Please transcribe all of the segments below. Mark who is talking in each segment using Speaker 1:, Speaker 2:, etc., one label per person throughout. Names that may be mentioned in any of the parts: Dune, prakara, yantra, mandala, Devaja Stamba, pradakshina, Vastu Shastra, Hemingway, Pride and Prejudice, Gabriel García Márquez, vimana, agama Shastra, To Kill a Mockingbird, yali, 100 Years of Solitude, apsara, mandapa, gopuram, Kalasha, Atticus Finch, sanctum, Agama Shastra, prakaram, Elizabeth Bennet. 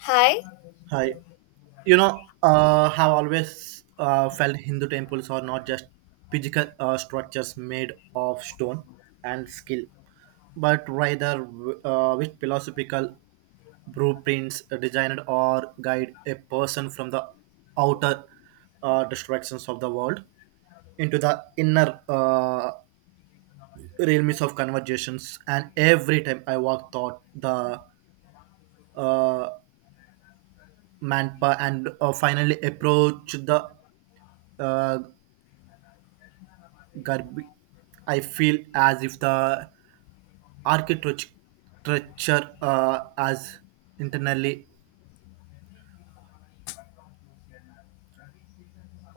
Speaker 1: Hi,
Speaker 2: Hi. Have always felt Hindu temples are not just physical structures made of stone and skill, but rather with philosophical blueprints designed or guide a person from the outer distractions of the world into the inner realms of conversations. And every time I walk thought the uh, manpa and finally approach the uh, garb- I feel as if the architecture as internally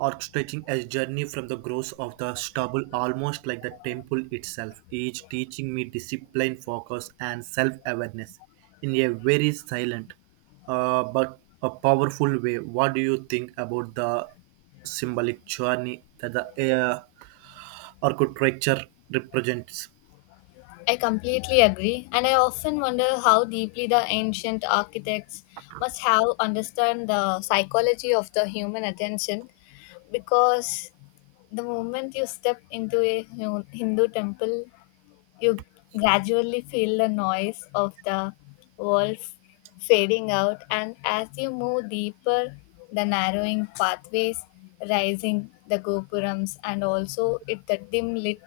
Speaker 2: orchestrating a journey from the growth of the stubble, almost like the temple itself is teaching me discipline, focus, and self-awareness in a very silent but a powerful way. What do you think about the symbolic journey that the uh, architecture represents?
Speaker 1: I completely agree, and I often wonder how deeply the ancient architects must have understood the psychology of the human attention because the moment you step into a Hindu temple you gradually feel the noise of the walls fading out, and as you move deeper, the narrowing pathways rising, the gopurams, and also it the dim lit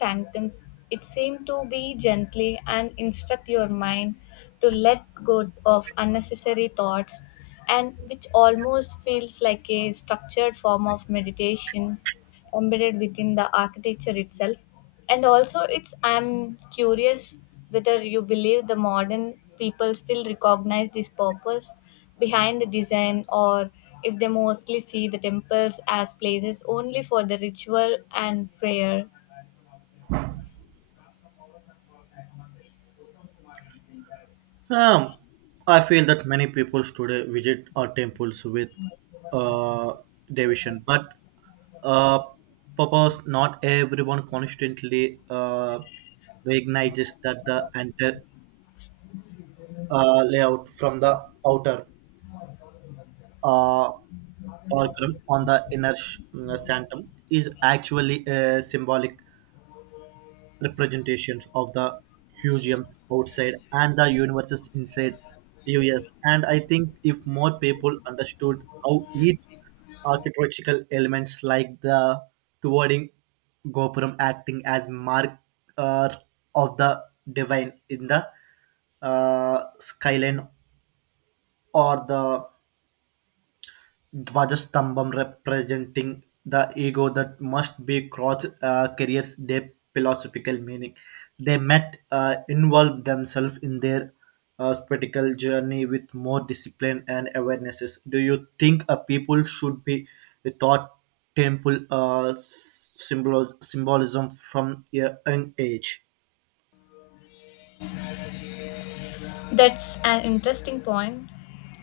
Speaker 1: sanctums. It seemed to be gently and instruct your mind to let go of unnecessary thoughts and which almost feels like a structured form of meditation embedded within the architecture itself. And also it's I'm curious whether you believe the modern people still recognize this purpose behind the design or if they mostly see the temples as places only for the ritual and prayer.
Speaker 2: Um, I feel that many people today visit our temples with uh, devotion, but uh, purpose. Not everyone constantly recognizes that the entire layout from the outer uh, fulcrum on the inner sanctum is actually a symbolic representations of the museums outside and the universes inside us. And I think if more people understood how each architectural elements like the towering gopuram acting as mark uh, of the divine in the skyline or the Dvajastambham representing the ego that must be crossed carries deep philosophical meaning. They met involve themselves in their spiritual journey with more discipline and awarenesses. Do you think a people should be taught temple symbolism from a young age?
Speaker 1: That's an interesting point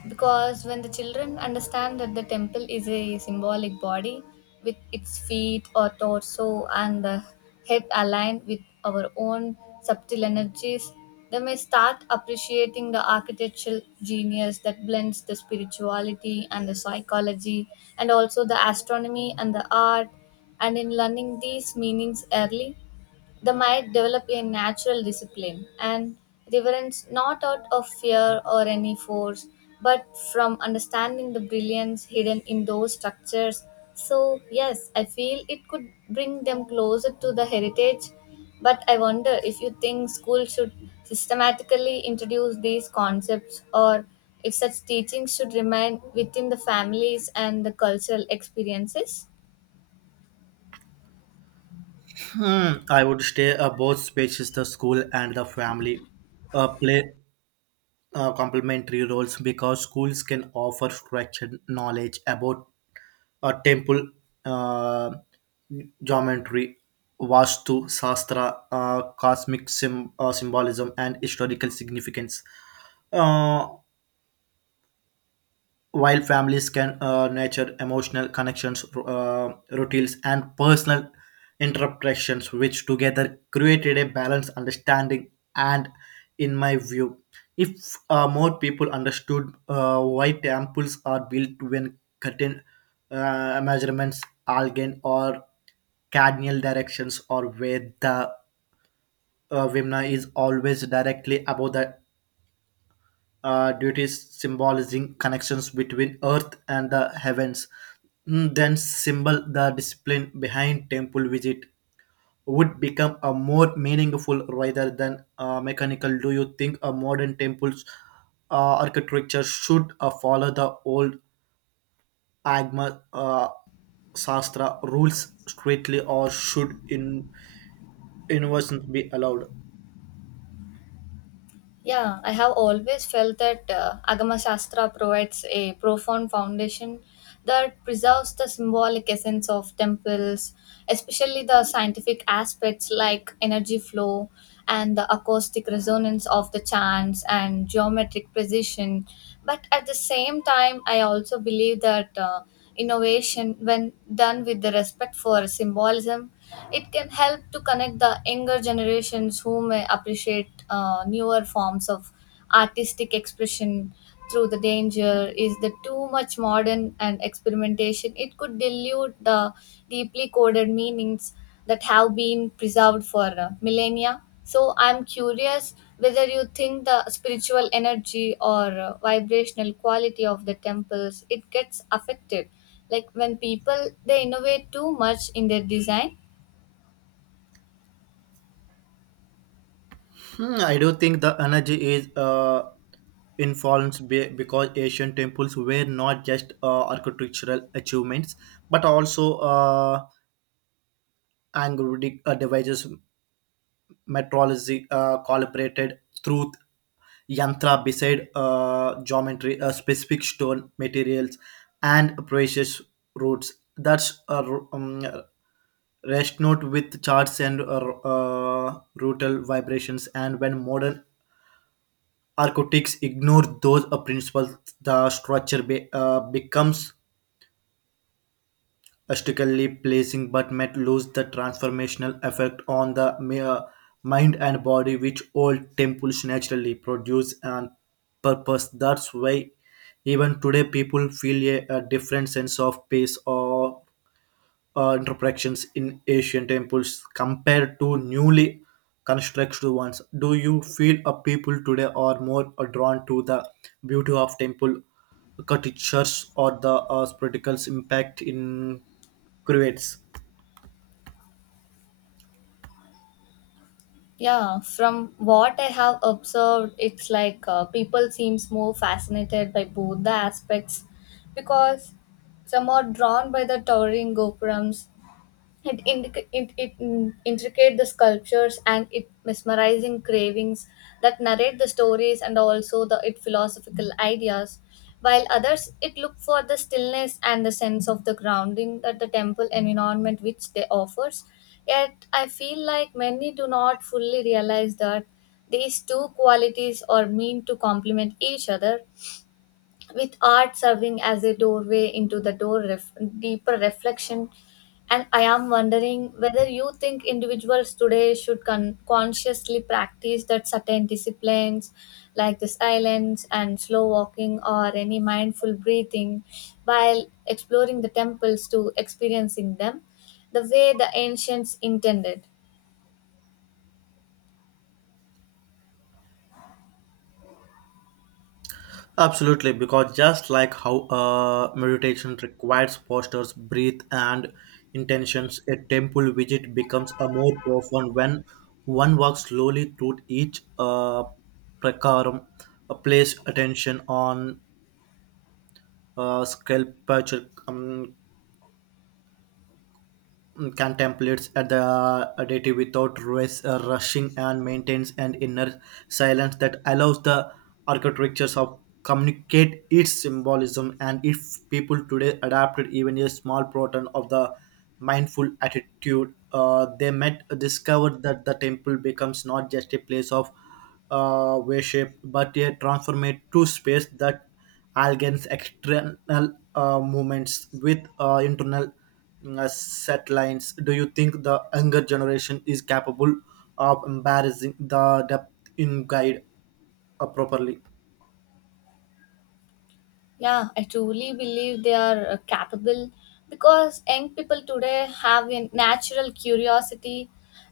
Speaker 1: because when the children understand that the temple is a symbolic body with its feet or torso and the head aligned with our own subtle energies, they may start appreciating the architectural genius that blends the spirituality and the psychology and also the astronomy and the art. And in learning these meanings early, they might develop a natural discipline and reverence not out of fear or any force, but from understanding the brilliance hidden in those structures. So, yes, I feel it could bring them closer to the heritage. But I wonder if you think school should systematically introduce these concepts or if such teachings should remain within the families and the cultural experiences.
Speaker 2: Hmm, I would stay both spaces, the school and the family. Play complementary roles, because schools can offer structured knowledge about temple uh, geometry, Vastu, Shastra, cosmic symbolism, and historical significance. Uh, while families can nurture emotional connections, routines, and personal interpretations, which together created a balanced understanding. And in my view, if more people understood why temples are built when certain measurements, algae, or cardinal directions, or where the vimna is always directly above the duties symbolizing connections between earth and the heavens, then symbol the discipline behind temple visit would become a more meaningful rather than mechanical. Do you think a modern temple's architecture should follow the old agma Shastra rules strictly, or should in inversions be allowed?
Speaker 1: Yeah, I have always felt that Agama Shastra provides a profound foundation that preserves the symbolic essence of temples, especially the scientific aspects like energy flow and the acoustic resonance of the chants and geometric precision. But at the same time, I also believe that. Innovation, when done with the respect for symbolism, it can help to connect the younger generations who may appreciate newer forms of artistic expression through the danger is the too much modern and experimentation. It could dilute the deeply coded meanings that have been preserved for millennia. So I'm curious whether you think the spiritual energy or vibrational quality of the temples it gets affected like when people they innovate too much in their design.
Speaker 2: Hmm, I do think the energy is influenced because Asian temples were not just architectural achievements, but also Android devices, metrology calibrated truth, yantra beside geometry, specific stone materials, and precious roots. That's a r- um, rest note with charts and routal vibrations. And when modern architects ignore those principles, the structure becomes strictly placing but might lose the transformational effect on the mere mind and body, which old temples naturally produce and purpose. That's why even today people feel a different sense of peace or interpretations in Asian temples compared to newly constructed ones. Do you feel a people today are more drawn to the beauty of temple architectures or the spectacles impact in creates?
Speaker 1: Yeah, from what I have observed, it's like people seems more fascinated by both the aspects because some are drawn by the towering gopurams. It, indic- it mm, Intricate the sculptures and it mesmerizing cravings that narrate the stories and also the it philosophical ideas, while others it look for the stillness and the sense of the grounding that the temple environment which they offers. Yet I feel like many do not fully realize that these two qualities are meant to complement each other, with art serving as a doorway into the deeper reflection. And I am wondering whether you think individuals today should consciously practice that certain disciplines like the silence and slow walking or any mindful breathing while exploring the temples to experiencing them the way the ancients intended.
Speaker 2: Absolutely, because just like how meditation requires postures, breath, and intentions, a temple visit becomes a more profound when one walks slowly through each prakaram, place attention on sculpture, contemplates at the deity without race, rushing, and maintains an inner silence that allows the architectures of communicate its symbolism. And if people today adapted even a small proton of the mindful attitude, they might discover that the temple becomes not just a place of worship, but a transformative space that algains external movements with internal set lines. Do you think the younger generation is capable of embarrassing the depth in guide properly?
Speaker 1: Yeah, I truly believe they are capable because young people today have a natural curiosity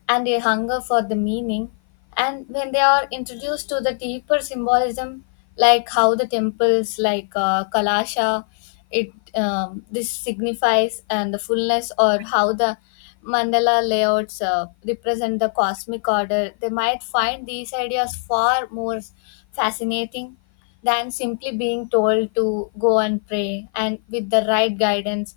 Speaker 1: and a hunger for the meaning. And when they are introduced to the deeper symbolism, like how the temples like Kalasha, it this signifies and the fullness, or how the mandala layouts represent the cosmic order, they might find these ideas far more fascinating than simply being told to go and pray. And with the right guidance,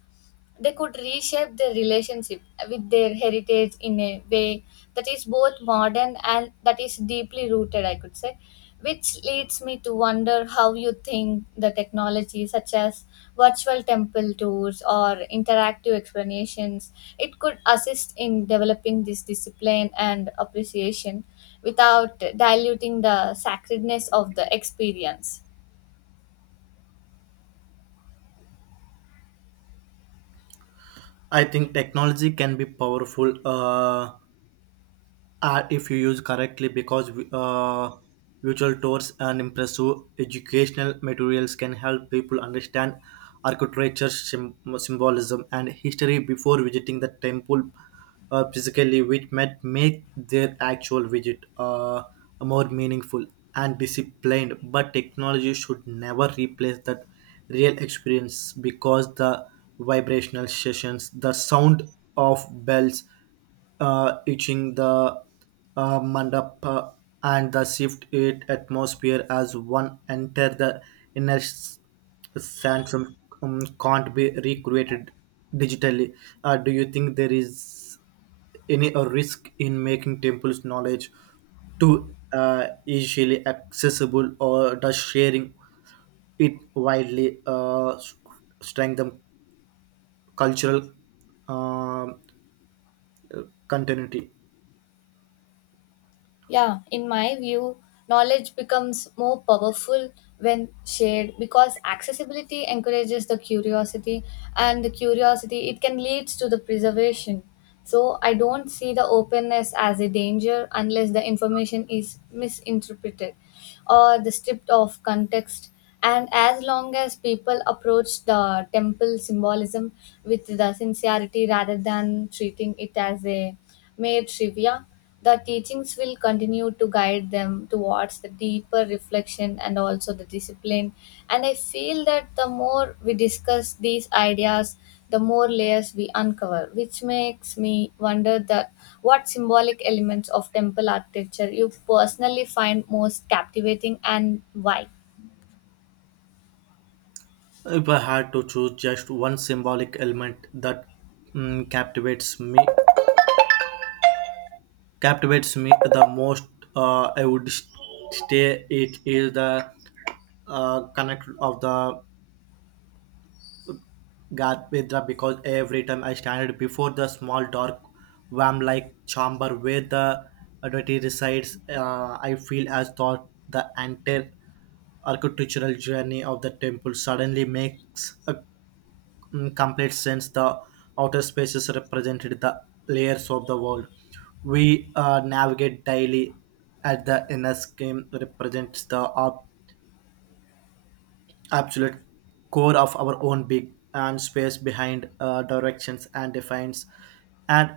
Speaker 1: they could reshape their relationship with their heritage in a way that is both modern and that is deeply rooted, I could say. Which leads me to wonder how you think the technology, such as virtual temple tours or interactive explanations, it could assist in developing this discipline and appreciation without diluting the sacredness of the experience.
Speaker 2: I think technology can be powerful. If you use correctly, because virtual tours and impressive educational materials can help people understand architecture symbolism and history before visiting the temple physically, which might make their actual visit more meaningful and disciplined. But technology should never replace that real experience, because the vibrational sessions, the sound of bells itching the mandapa, and the shift it atmosphere as one enter the inner sanctum can't be recreated digitally. Do you think there is any risk in making temples knowledge too easily accessible, or does sharing it widely strengthen cultural um continuity?
Speaker 1: Yeah, in my view, knowledge becomes more powerful when shared because accessibility encourages the curiosity, and the curiosity it can lead to the preservation. So I don't see the openness as a danger unless the information is misinterpreted or the stripped of context, and as long as people approach the temple symbolism with the sincerity rather than treating it as a mere trivia, the teachings will continue to guide them towards the deeper reflection and also the discipline. And I feel that the more we discuss these ideas, the more layers we uncover, which makes me wonder that what symbolic elements of temple architecture you personally find most captivating and why.
Speaker 2: If I had to choose just one symbolic element that mm, captivates me, captivates me the most, I would stay. It is the connect of the God with the, because every time I stand before the small dark worm-like chamber where the deity resides, I feel as though the entire architectural journey of the temple suddenly makes a In complete sense, the outer spaces represented the layers of the world we navigate daily. At the inner scheme represents the absolute core of our own being and space behind directions and defines, and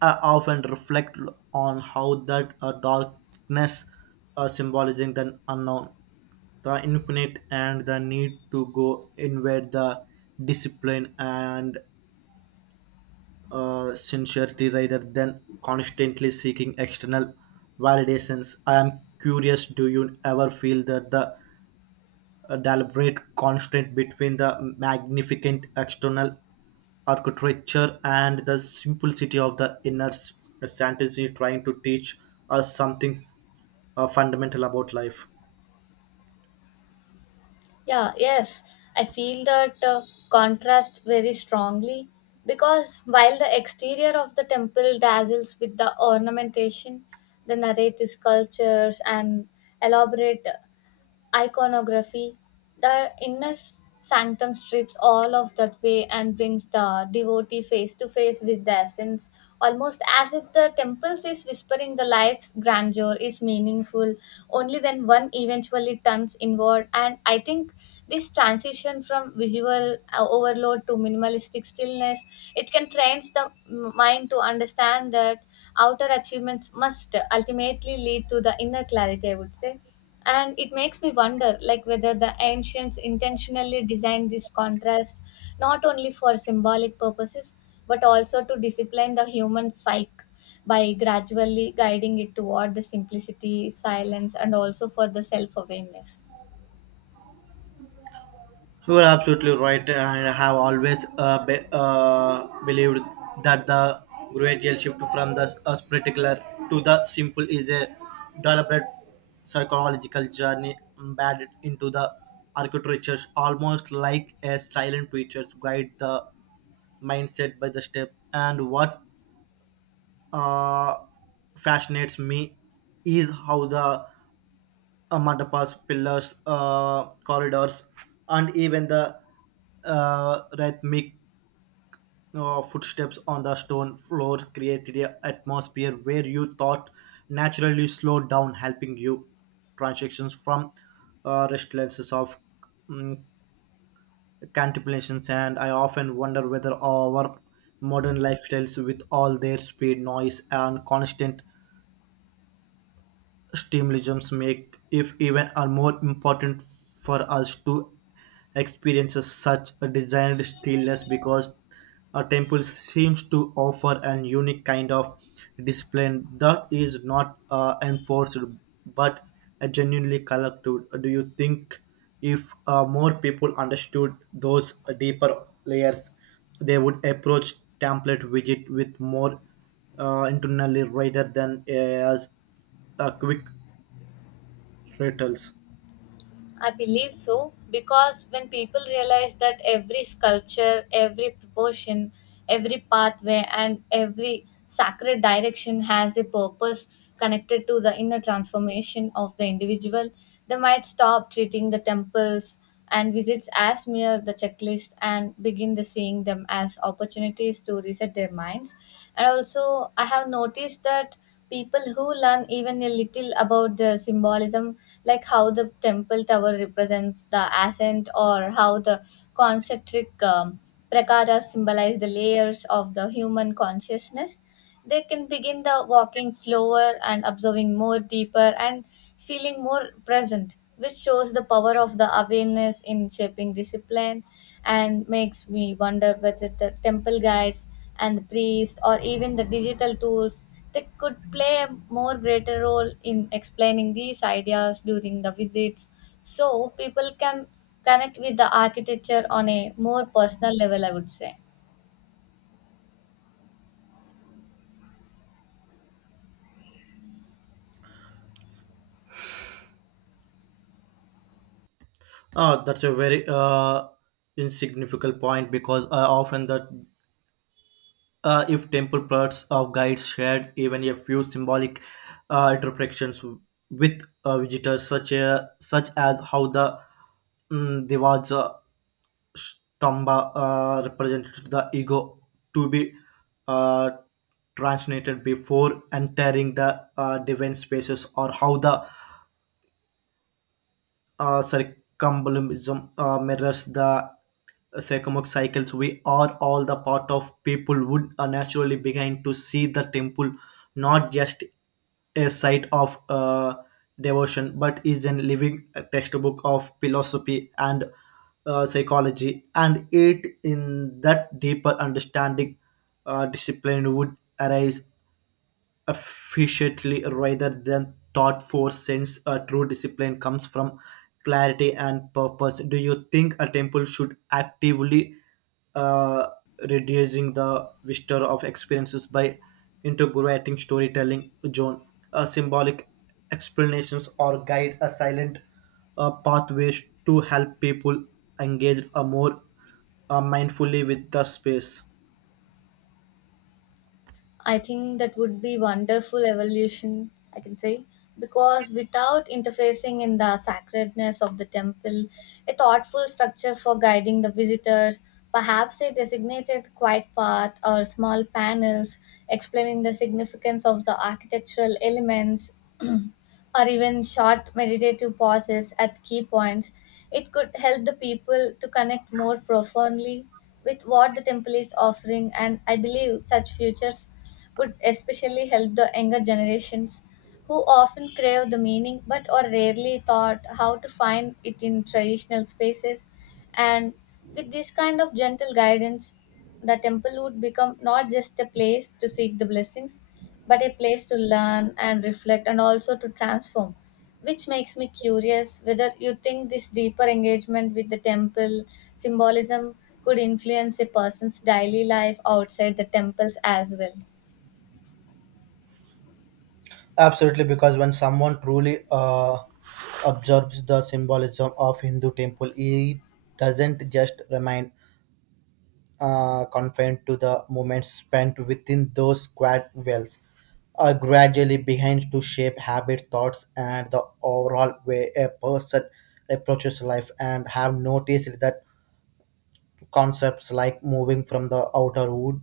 Speaker 2: often reflect on how that darkness symbolizing the unknown, the infinite, and the need to go invade the discipline and sincerity rather than constantly seeking external validations. I am curious, do you ever feel that the deliberate constraint between the magnificent external architecture and the simplicity of the inner sanctity trying to teach us something fundamental about life?
Speaker 1: Yeah, yes. I feel that contrast very strongly because while the exterior of the temple dazzles with the ornamentation, the narrative sculptures and elaborate iconography. The inner sanctum strips all of that way and brings the devotee face to face with the essence, almost as if the temple is whispering the life's grandeur is meaningful only when one eventually turns inward. And I think this transition from visual overload to minimalistic stillness, it can train the mind to understand that outer achievements must ultimately lead to the inner clarity, I would say. And it makes me wonder like whether the ancients intentionally designed this contrast not only for symbolic purposes but also to discipline the human psyche by gradually guiding it toward the simplicity silence and also for the self-awareness.
Speaker 2: You are absolutely right, and I have always believed that the gradual shift from the spectacular to the simple is a deliberate psychological journey embedded into the architecture, almost like a silent teacher guide the mindset by the step. And what uh, fascinates me is how the mandapas, pillars, corridors, and even the rhythmic footsteps on the stone floor created an atmosphere where you thought naturally slowed down, helping you transactions from restlessness of mm, contemplations. And I often wonder whether our modern lifestyles, with all their speed, noise, and constant stimulums make if even are more important for us to experience such a designed stillness, because a temple seems to offer an unique kind of discipline that is not enforced but a genuinely collected. Do you think if more people understood those deeper layers, they would approach template widget with more internally rather than as quick returns?
Speaker 1: I believe so because when people realize that every sculpture, every proportion, every pathway, and every sacred direction has a purpose connected to the inner transformation of the individual, they might stop treating the temples and visits as mere the checklist and begin the seeing them as opportunities to reset their minds. And also, I have noticed that people who learn even a little about the symbolism, like how the temple tower represents the ascent or how the concentric prakaras symbolize the layers of the human consciousness, they can begin the walking slower and observing more deeper and feeling more present, which shows the power of the awareness in shaping discipline and makes me wonder whether the temple guides and the priests or even the digital tools they could play a more greater role in explaining these ideas during the visits so people can connect with the architecture on a more personal level, I would say.
Speaker 2: Ah, that's a very insignificant point, because often that if temple plots of guides shared even a few symbolic interpretations with visitors, such as how the Devaja Stamba represented the ego to be uh, translated before entering the divine spaces, or how the circumbolism mirrors the circumc cycles. We are all the part of people would naturally begin to see the temple not just a site of devotion, but is a living textbook of philosophy and psychology. And it in that deeper understanding, discipline would arise efficiently rather than thought for sense, a true discipline comes from clarity and purpose. Do you think a temple should actively uh, reducing the vista of experiences by integrating storytelling zone, symbolic explanations, or guide a silent pathways to help people engage a more mindfully with the space?
Speaker 1: I think that would be wonderful evolution, I can say, because without interfacing in the sacredness of the temple, a thoughtful structure for guiding the visitors, perhaps a designated quiet path or small panels explaining the significance of the architectural elements or even short meditative pauses at key points, it could help the people to connect more profoundly with what the temple is offering. And I believe such futures would especially help the younger generations who often crave the meaning but are rarely taught how to find it in traditional spaces. And with this kind of gentle guidance, the temple would become not just a place to seek the blessings, but a place to learn and reflect and also to transform. Which makes me curious whether you think this deeper engagement with the temple symbolism could influence a person's daily life outside the temples as well.
Speaker 2: Absolutely, because when someone truly observes the symbolism of Hindu temple, it doesn't just remain confined to the moments spent within those square wells, gradually begins to shape habits, thoughts, and the overall way a person approaches life. And have noticed that concepts like moving from the outer wood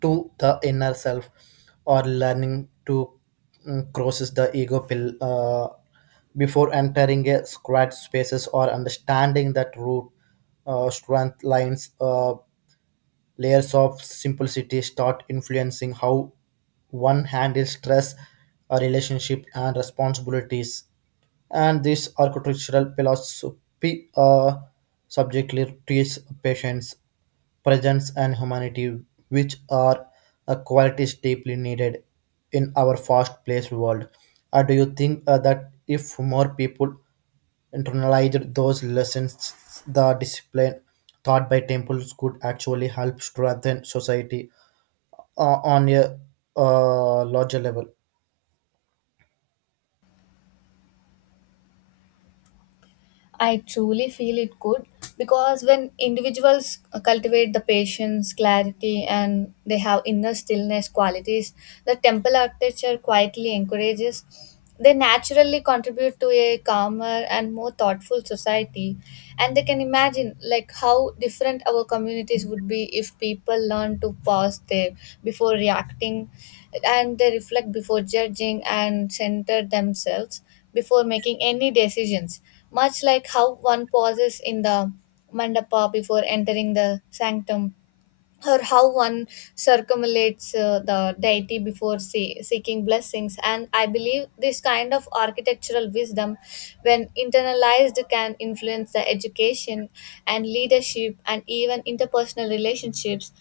Speaker 2: to the inner self, or learning to crosses the ego pill before entering a squad spaces, or understanding that root strength lines. Layers of simplicity start influencing how one handles stress, a relationship, and responsibilities. And this architectural philosophy subjectly treats patience, presence, and humanity, which are qualities deeply needed in our fast-paced world. Do you think that if more people internalized those lessons, the discipline taught by temples could actually help strengthen society on a larger level?
Speaker 1: I truly feel it could because when individuals cultivate the patience, clarity, and they have inner stillness qualities the temple architecture quietly encourages, they naturally contribute to a calmer and more thoughtful society. And they can imagine like how different our communities would be if people learn to pause there before reacting, and they reflect before judging and center themselves before making any decisions much like how one pauses in the mandapa before entering the sanctum or how one circumambulates the deity before seeking blessings. And I believe this kind of architectural wisdom when internalized can influence the education and leadership and even interpersonal relationships,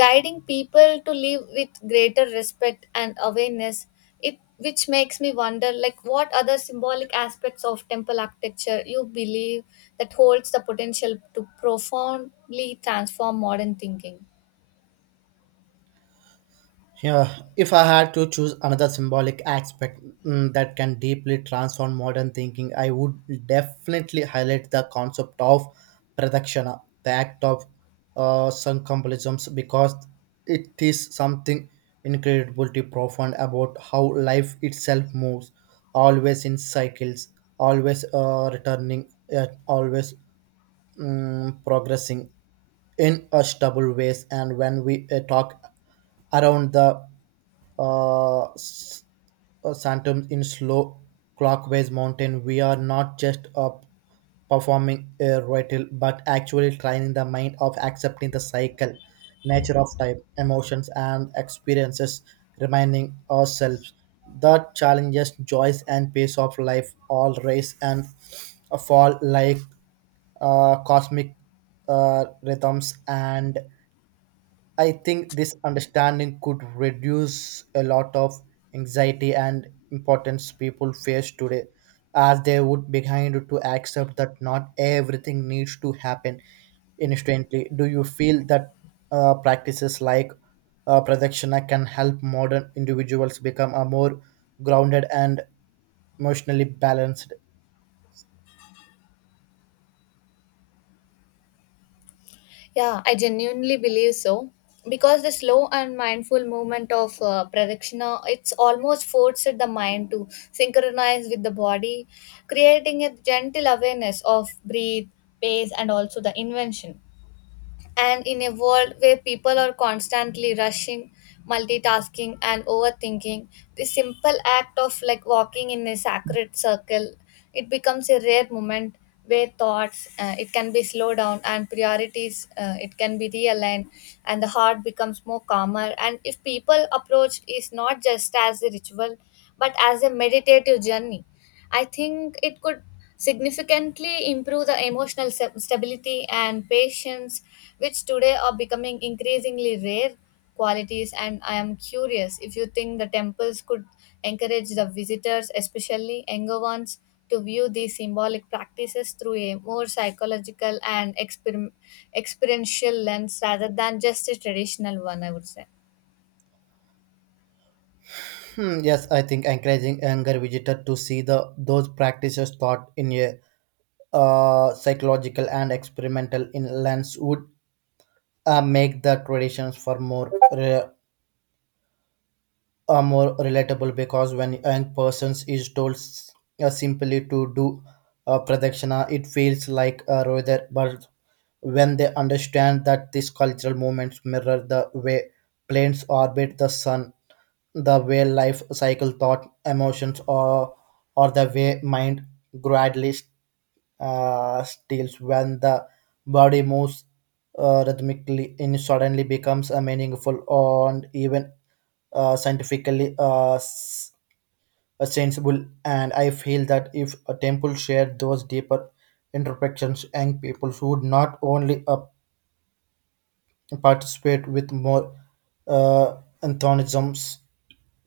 Speaker 1: guiding people to live with greater respect and awareness. It which makes me wonder like what other symbolic aspects of temple architecture you believe that holds the potential to profoundly transform modern thinking.
Speaker 2: Yeah, if I had to choose another symbolic aspect that can deeply transform modern thinking, I would definitely highlight the concept of pradakshana, the act of circumambulation, because it is something incredibly profound about how life itself moves, always in cycles, always returning, yet always progressing in a stable ways. And when we talk around the uh, s- phantom in slow clockwise mountain, we are not just up performing a ritual, but actually training the mind of accepting the cycle nature of time, emotions, and experiences, reminding ourselves that challenges, joys, and pace of life all rise and fall like cosmic rhythms. And I think this understanding could reduce a lot of anxiety and importance people face today, as they would behind to accept that not everything needs to happen instantly. Do you feel that practices like Pradakshina can help modern individuals become a more grounded and emotionally balanced?
Speaker 1: Yeah, I genuinely believe so because the slow and mindful movement of pradakshina it's almost forced the mind to synchronize with the body, creating a gentle awareness of breathe, pace, and also the invention. And in a world where people are constantly rushing, multitasking, and overthinking, the simple act of like walking in a sacred circle, it becomes a rare moment where thoughts it can be slowed down and priorities it can be realigned and the heart becomes more calmer. And if people approach is not just as a ritual but as a meditative journey, I think it could significantly improve the emotional stability and patience, which today are becoming increasingly rare qualities. And I am curious if you think the temples could encourage the visitors, especially younger ones, to view these symbolic practices through a more psychological and experiential lens rather than just a traditional one, I would say.
Speaker 2: Hmm, yes, I think encouraging younger visitor to see the those practices taught in a psychological and experimental in lens would make the traditions for more more relatable because when a young persons is told simply to do pradakshina it feels like a rather but when they understand that these cultural movements mirror the way planes orbit the sun, the way life cycle thought emotions or the way mind gradually steals when the body moves rhythmically and suddenly becomes a meaningful and even scientifically sensible. And I feel that if a temple shared those deeper introspections, young people would not only participate with more uh, antagonisms,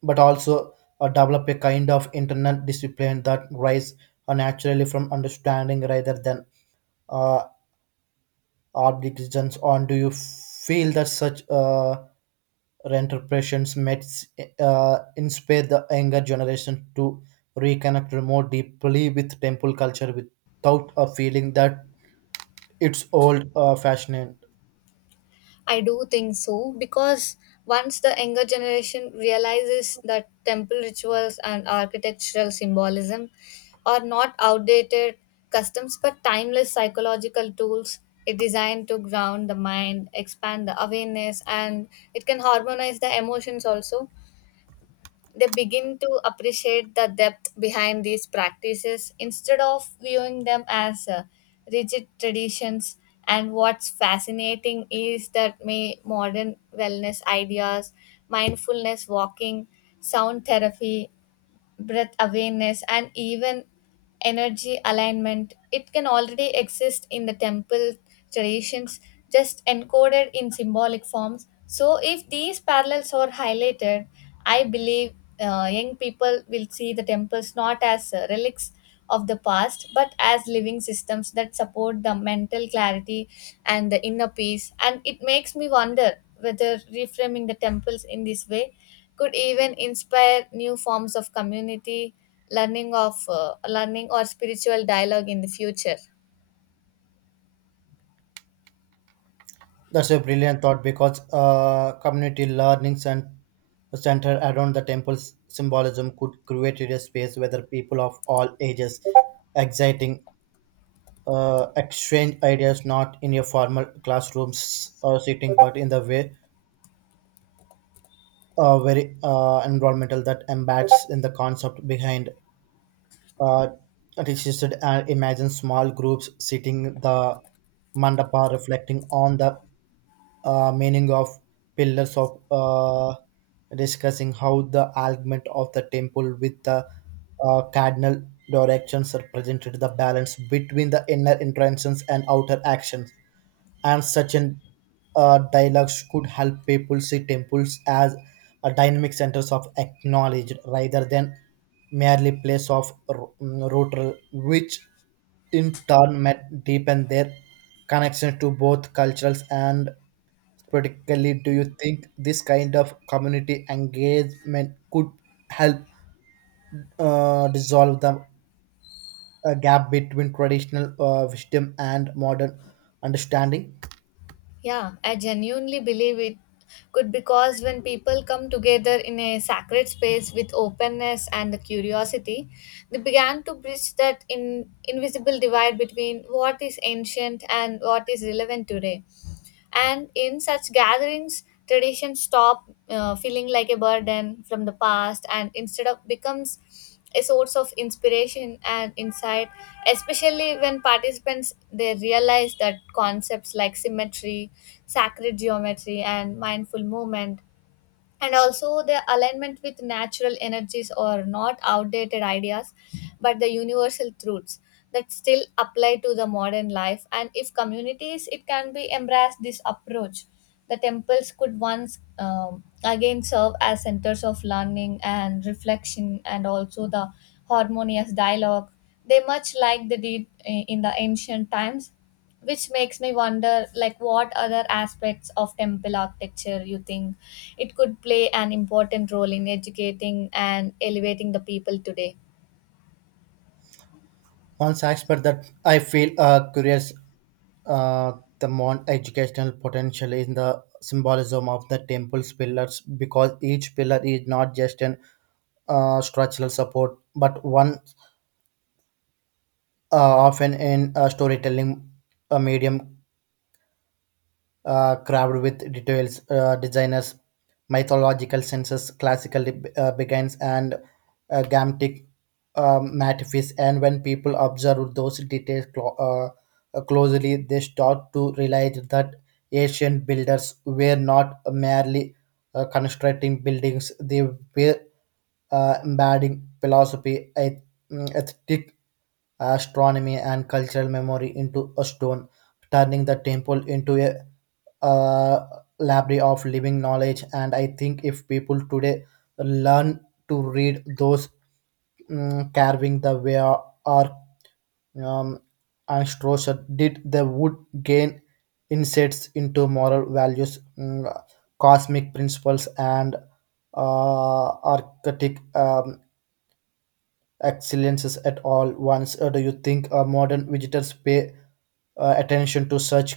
Speaker 2: but also develop a kind of internal discipline that rise naturally from understanding rather than uh, art decisions on. Do you feel that such reinterpretations might inspire the younger generation to reconnect more deeply with temple culture without a feeling that it's old fashioned?
Speaker 1: I do think so because once the younger generation realizes that temple rituals and architectural symbolism are not outdated customs but timeless psychological tools it designed to ground the mind, expand the awareness, and it can harmonize the emotions also, they begin to appreciate the depth behind these practices instead of viewing them as rigid traditions. And what's fascinating is that may modern wellness ideas, mindfulness walking, sound therapy, breath awareness, and even energy alignment it can already exist in the temple traditions, just encoded in symbolic forms. So if these parallels are highlighted, I believe young people will see the temples not as relics of the past but as living systems that support the mental clarity and the inner peace. And it makes me wonder whether reframing the temples in this way could even inspire new forms of community learning or spiritual dialogue in the future.
Speaker 2: That's a brilliant thought because community learning center around the temple's symbolism could create a space where the people of all ages exciting exchange ideas not in your formal classrooms or sitting but in the way very environmental that embeds in the concept behind uh, registered. And imagine small groups sitting the mandapa reflecting on the meaning of pillars of discussing how the alignment of the temple with the cardinal directions represented the balance between the inner intentions and outer actions, and such an dialogues could help people see temples as a dynamic centers of acknowledge rather than merely place of ritual, which in turn might deepen their connection to both cultures. And particularly, do you think this kind of community engagement could help dissolve the gap between traditional wisdom and modern understanding?
Speaker 1: Yeah, I genuinely believe it could, because when people come together in a sacred space with openness and the curiosity, they began to bridge that in invisible divide between what is ancient and what is relevant today. And in such gatherings, traditions stop feeling like a burden from the past and instead of becomes a source of inspiration and insight, especially when participants they realize that concepts like symmetry, sacred geometry, and mindful movement, and also the alignment with natural energies or not outdated ideas but the universal truths that still apply to the modern life. And if communities it can be embrace this approach, the temples could once again serve as centers of learning and reflection and also the harmonious dialogue, they much like they did in the ancient times, which makes me wonder like what other aspects of temple architecture you think it could play an important role in educating and elevating the people today.
Speaker 2: One aspect that I feel curious, uh, the more educational potential in the symbolism of the temple's pillars, because each pillar is not just an structural support but one uh, often in a storytelling medium crammed with details, designers, mythological senses, classical beginnings, and gamtic metaphys. And when people observe those details closely, they start to realize that ancient builders were not merely constructing buildings; they were embedding philosophy, ethic, astronomy, and cultural memory into a stone, turning the temple into a uh, library of living knowledge. And I think if people today learn to read those carving, the way or um, Astroser did the wood, gain insights into moral values, cosmic principles, and archetype excellences at all once. Do you think modern visitors pay attention to such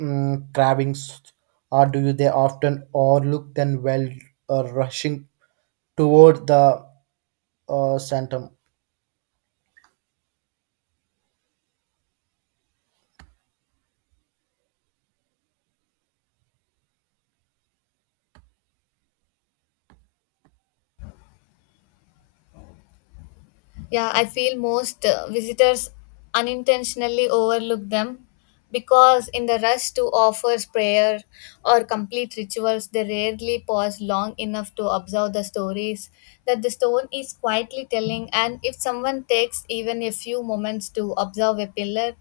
Speaker 2: cravings, or do you they often overlook them while rushing toward the sanctum?
Speaker 1: Yeah, I feel most visitors unintentionally overlook them, because in the rush to offers prayer or complete rituals they rarely pause long enough to observe the stories that the stone is quietly telling. And if someone takes even a few moments to observe a pillar,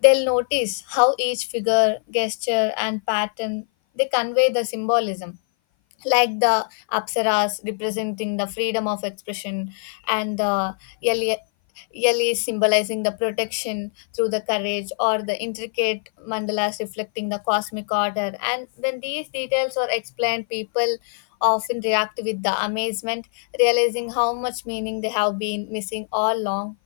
Speaker 1: they'll notice how each figure, gesture, and pattern they convey the symbolism, like the apsaras representing the freedom of expression, and the yali yali symbolizing the protection through the courage, or the intricate mandalas reflecting the cosmic order. And when these details are explained, people often react with the amazement, realizing how much meaning they have been missing all along,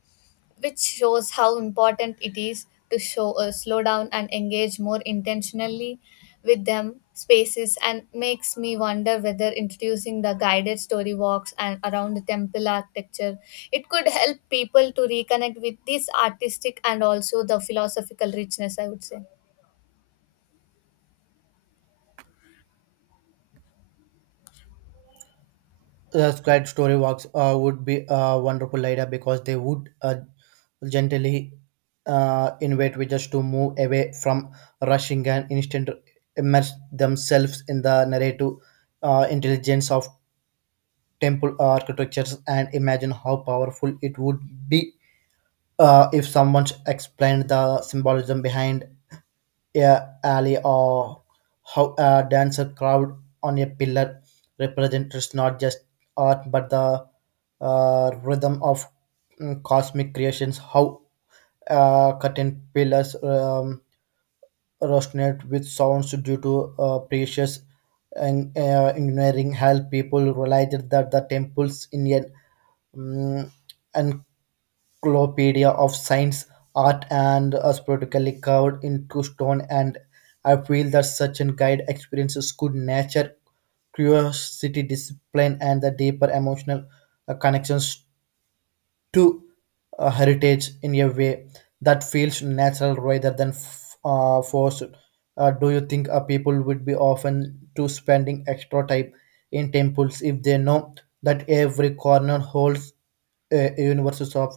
Speaker 1: which shows how important it is to show slow down and engage more intentionally with them spaces, and makes me wonder whether introducing the guided story walks and around the temple architecture it could help people to reconnect with this artistic and also the philosophical richness, I would say.
Speaker 2: The squared story walks would be a wonderful idea because they would gently invite readers to move away from rushing and instant immerse themselves in the narrative intelligence of temple architectures. And imagine how powerful it would be if someone explained the symbolism behind a alley, or how a dancer crowd on a pillar represents not just art but the rhythm of cosmic creations, how curtain pillars resonate with sounds due to precious and engineering help people realized that the temples in an um, encyclopedia of science, art, and as sporadically carved into stone. And I feel that such a guide experiences could nurture curiosity, discipline, and the deeper emotional connections to heritage in a way that feels natural rather than forced? Do you think people would be often to spending extra time in temples if they know that every corner holds a universes of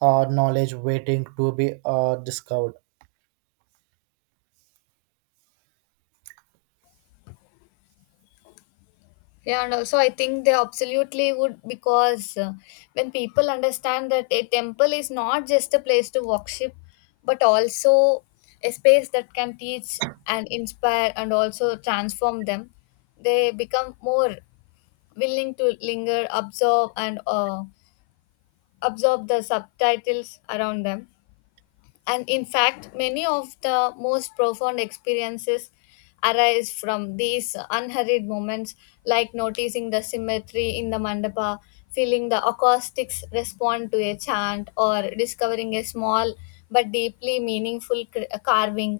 Speaker 2: knowledge waiting to be discovered?
Speaker 1: Yeah, and also I think they absolutely would, because when people understand that a temple is not just a place to worship, but also a space that can teach and inspire and also transform them, they become more willing to linger, absorb, and absorb the subtitles around them. And in fact, many of the most profound experiences arise from these unhurried moments, like noticing the symmetry in the mandapa, feeling the acoustics respond to a chant, or discovering a small but deeply meaningful carving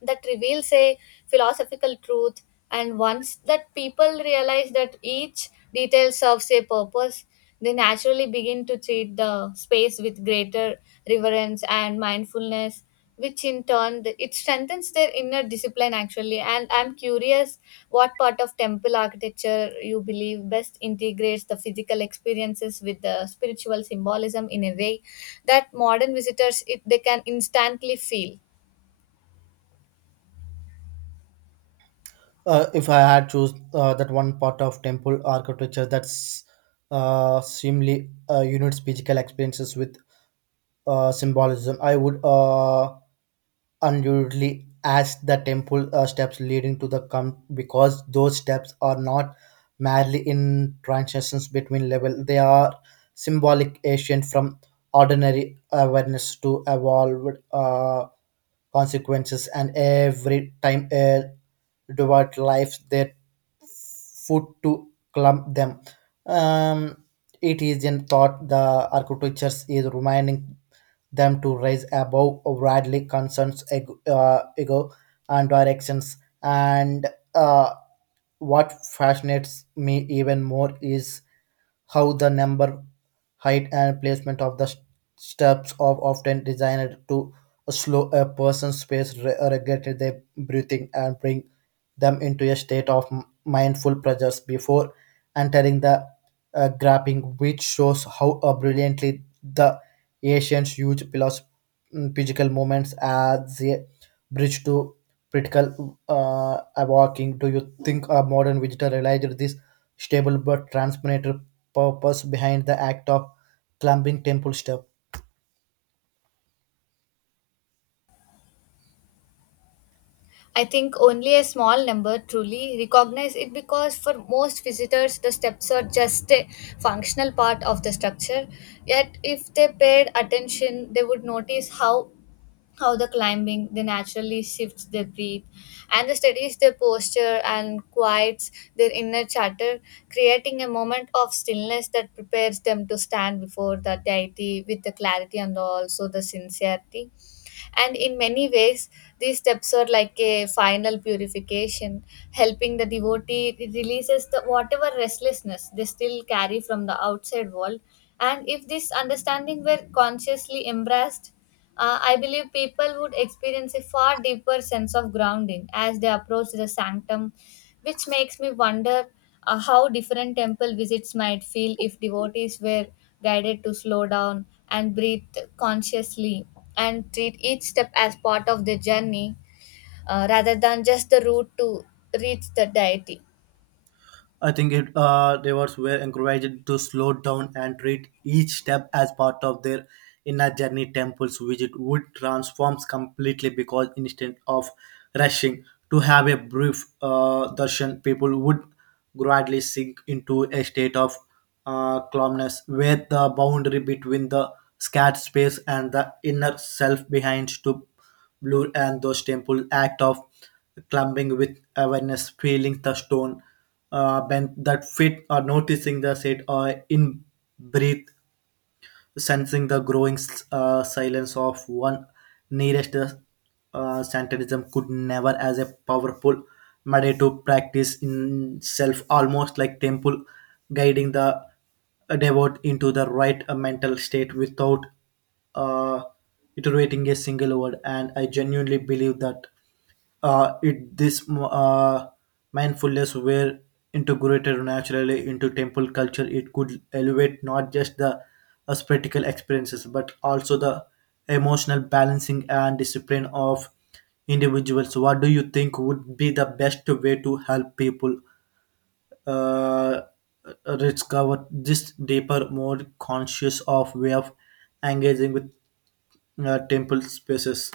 Speaker 1: that reveals a philosophical truth. And once that people realize that each detail serves a purpose, they naturally begin to treat the space with greater reverence and mindfulness, which in turn it strengthens their inner discipline actually. And I'm curious what part of temple architecture you believe best integrates the physical experiences with the spiritual symbolism in a way that modern visitors it, they can instantly feel.
Speaker 2: If I had choose that one part of temple architecture that's seemingly unites physical experiences with symbolism, I would unusually as the temple steps leading to the com, because those steps are not merely in transitions between level, they are symbolic ancient from ordinary awareness to evolved consequences, and every time a devout life their foot to clump them. Um, it is in thought the architecture is reminding them to rise above worldly concerns, ego, ego and directions. And uh, what fascinates me even more is how the number, height, and placement of the steps are often designed to slow a person's pace, regulate their breathing, and bring them into a state of mindful presence before entering the grapping, which shows how brilliantly the ancients used physical movements as a bridge to critical walking. Do you think a modern visitor realized this stable but transformative purpose behind the act of climbing temple step?
Speaker 1: I think only a small number truly recognize it, because for most visitors, the steps are just a functional part of the structure. Yet, if they paid attention, they would notice how the climbing they naturally shifts their breath and the studies their posture and quiets their inner chatter, creating a moment of stillness that prepares them to stand before the deity with the clarity and also the sincerity. And in many ways these steps are like a final purification, helping the devotee releases the whatever restlessness they still carry from the outside world. And if this understanding were consciously embraced, I believe people would experience a far deeper sense of grounding as they approach the sanctum, which makes me wonder how different temple visits might feel if devotees were guided to slow down and breathe consciously and treat each step as part of the journey, rather than just the route to reach the deity.
Speaker 2: I think it, divers were encouraged to slow down and treat each step as part of their inner journey. Temples visit would transforms completely because instead of rushing to have a brief darshan, people would gradually sink into a state of calmness where the boundary between the scared space and the inner self behind to blue, and those temple act of clumbing with awareness, feeling the stone bend that fit, or noticing the set or in breathe, sensing the growing silence of one nearest Santanism, could never as a powerful made to practice in self, almost like temple guiding the devote into the right mental state without uh, iterating a single word. And I genuinely believe that it this mindfulness were integrated naturally into temple culture, it could elevate not just the spiritual experiences but also the emotional balancing and discipline of individuals. What do you think would be the best way to help people uh, discover this deeper, more conscious of way of engaging with temple spaces?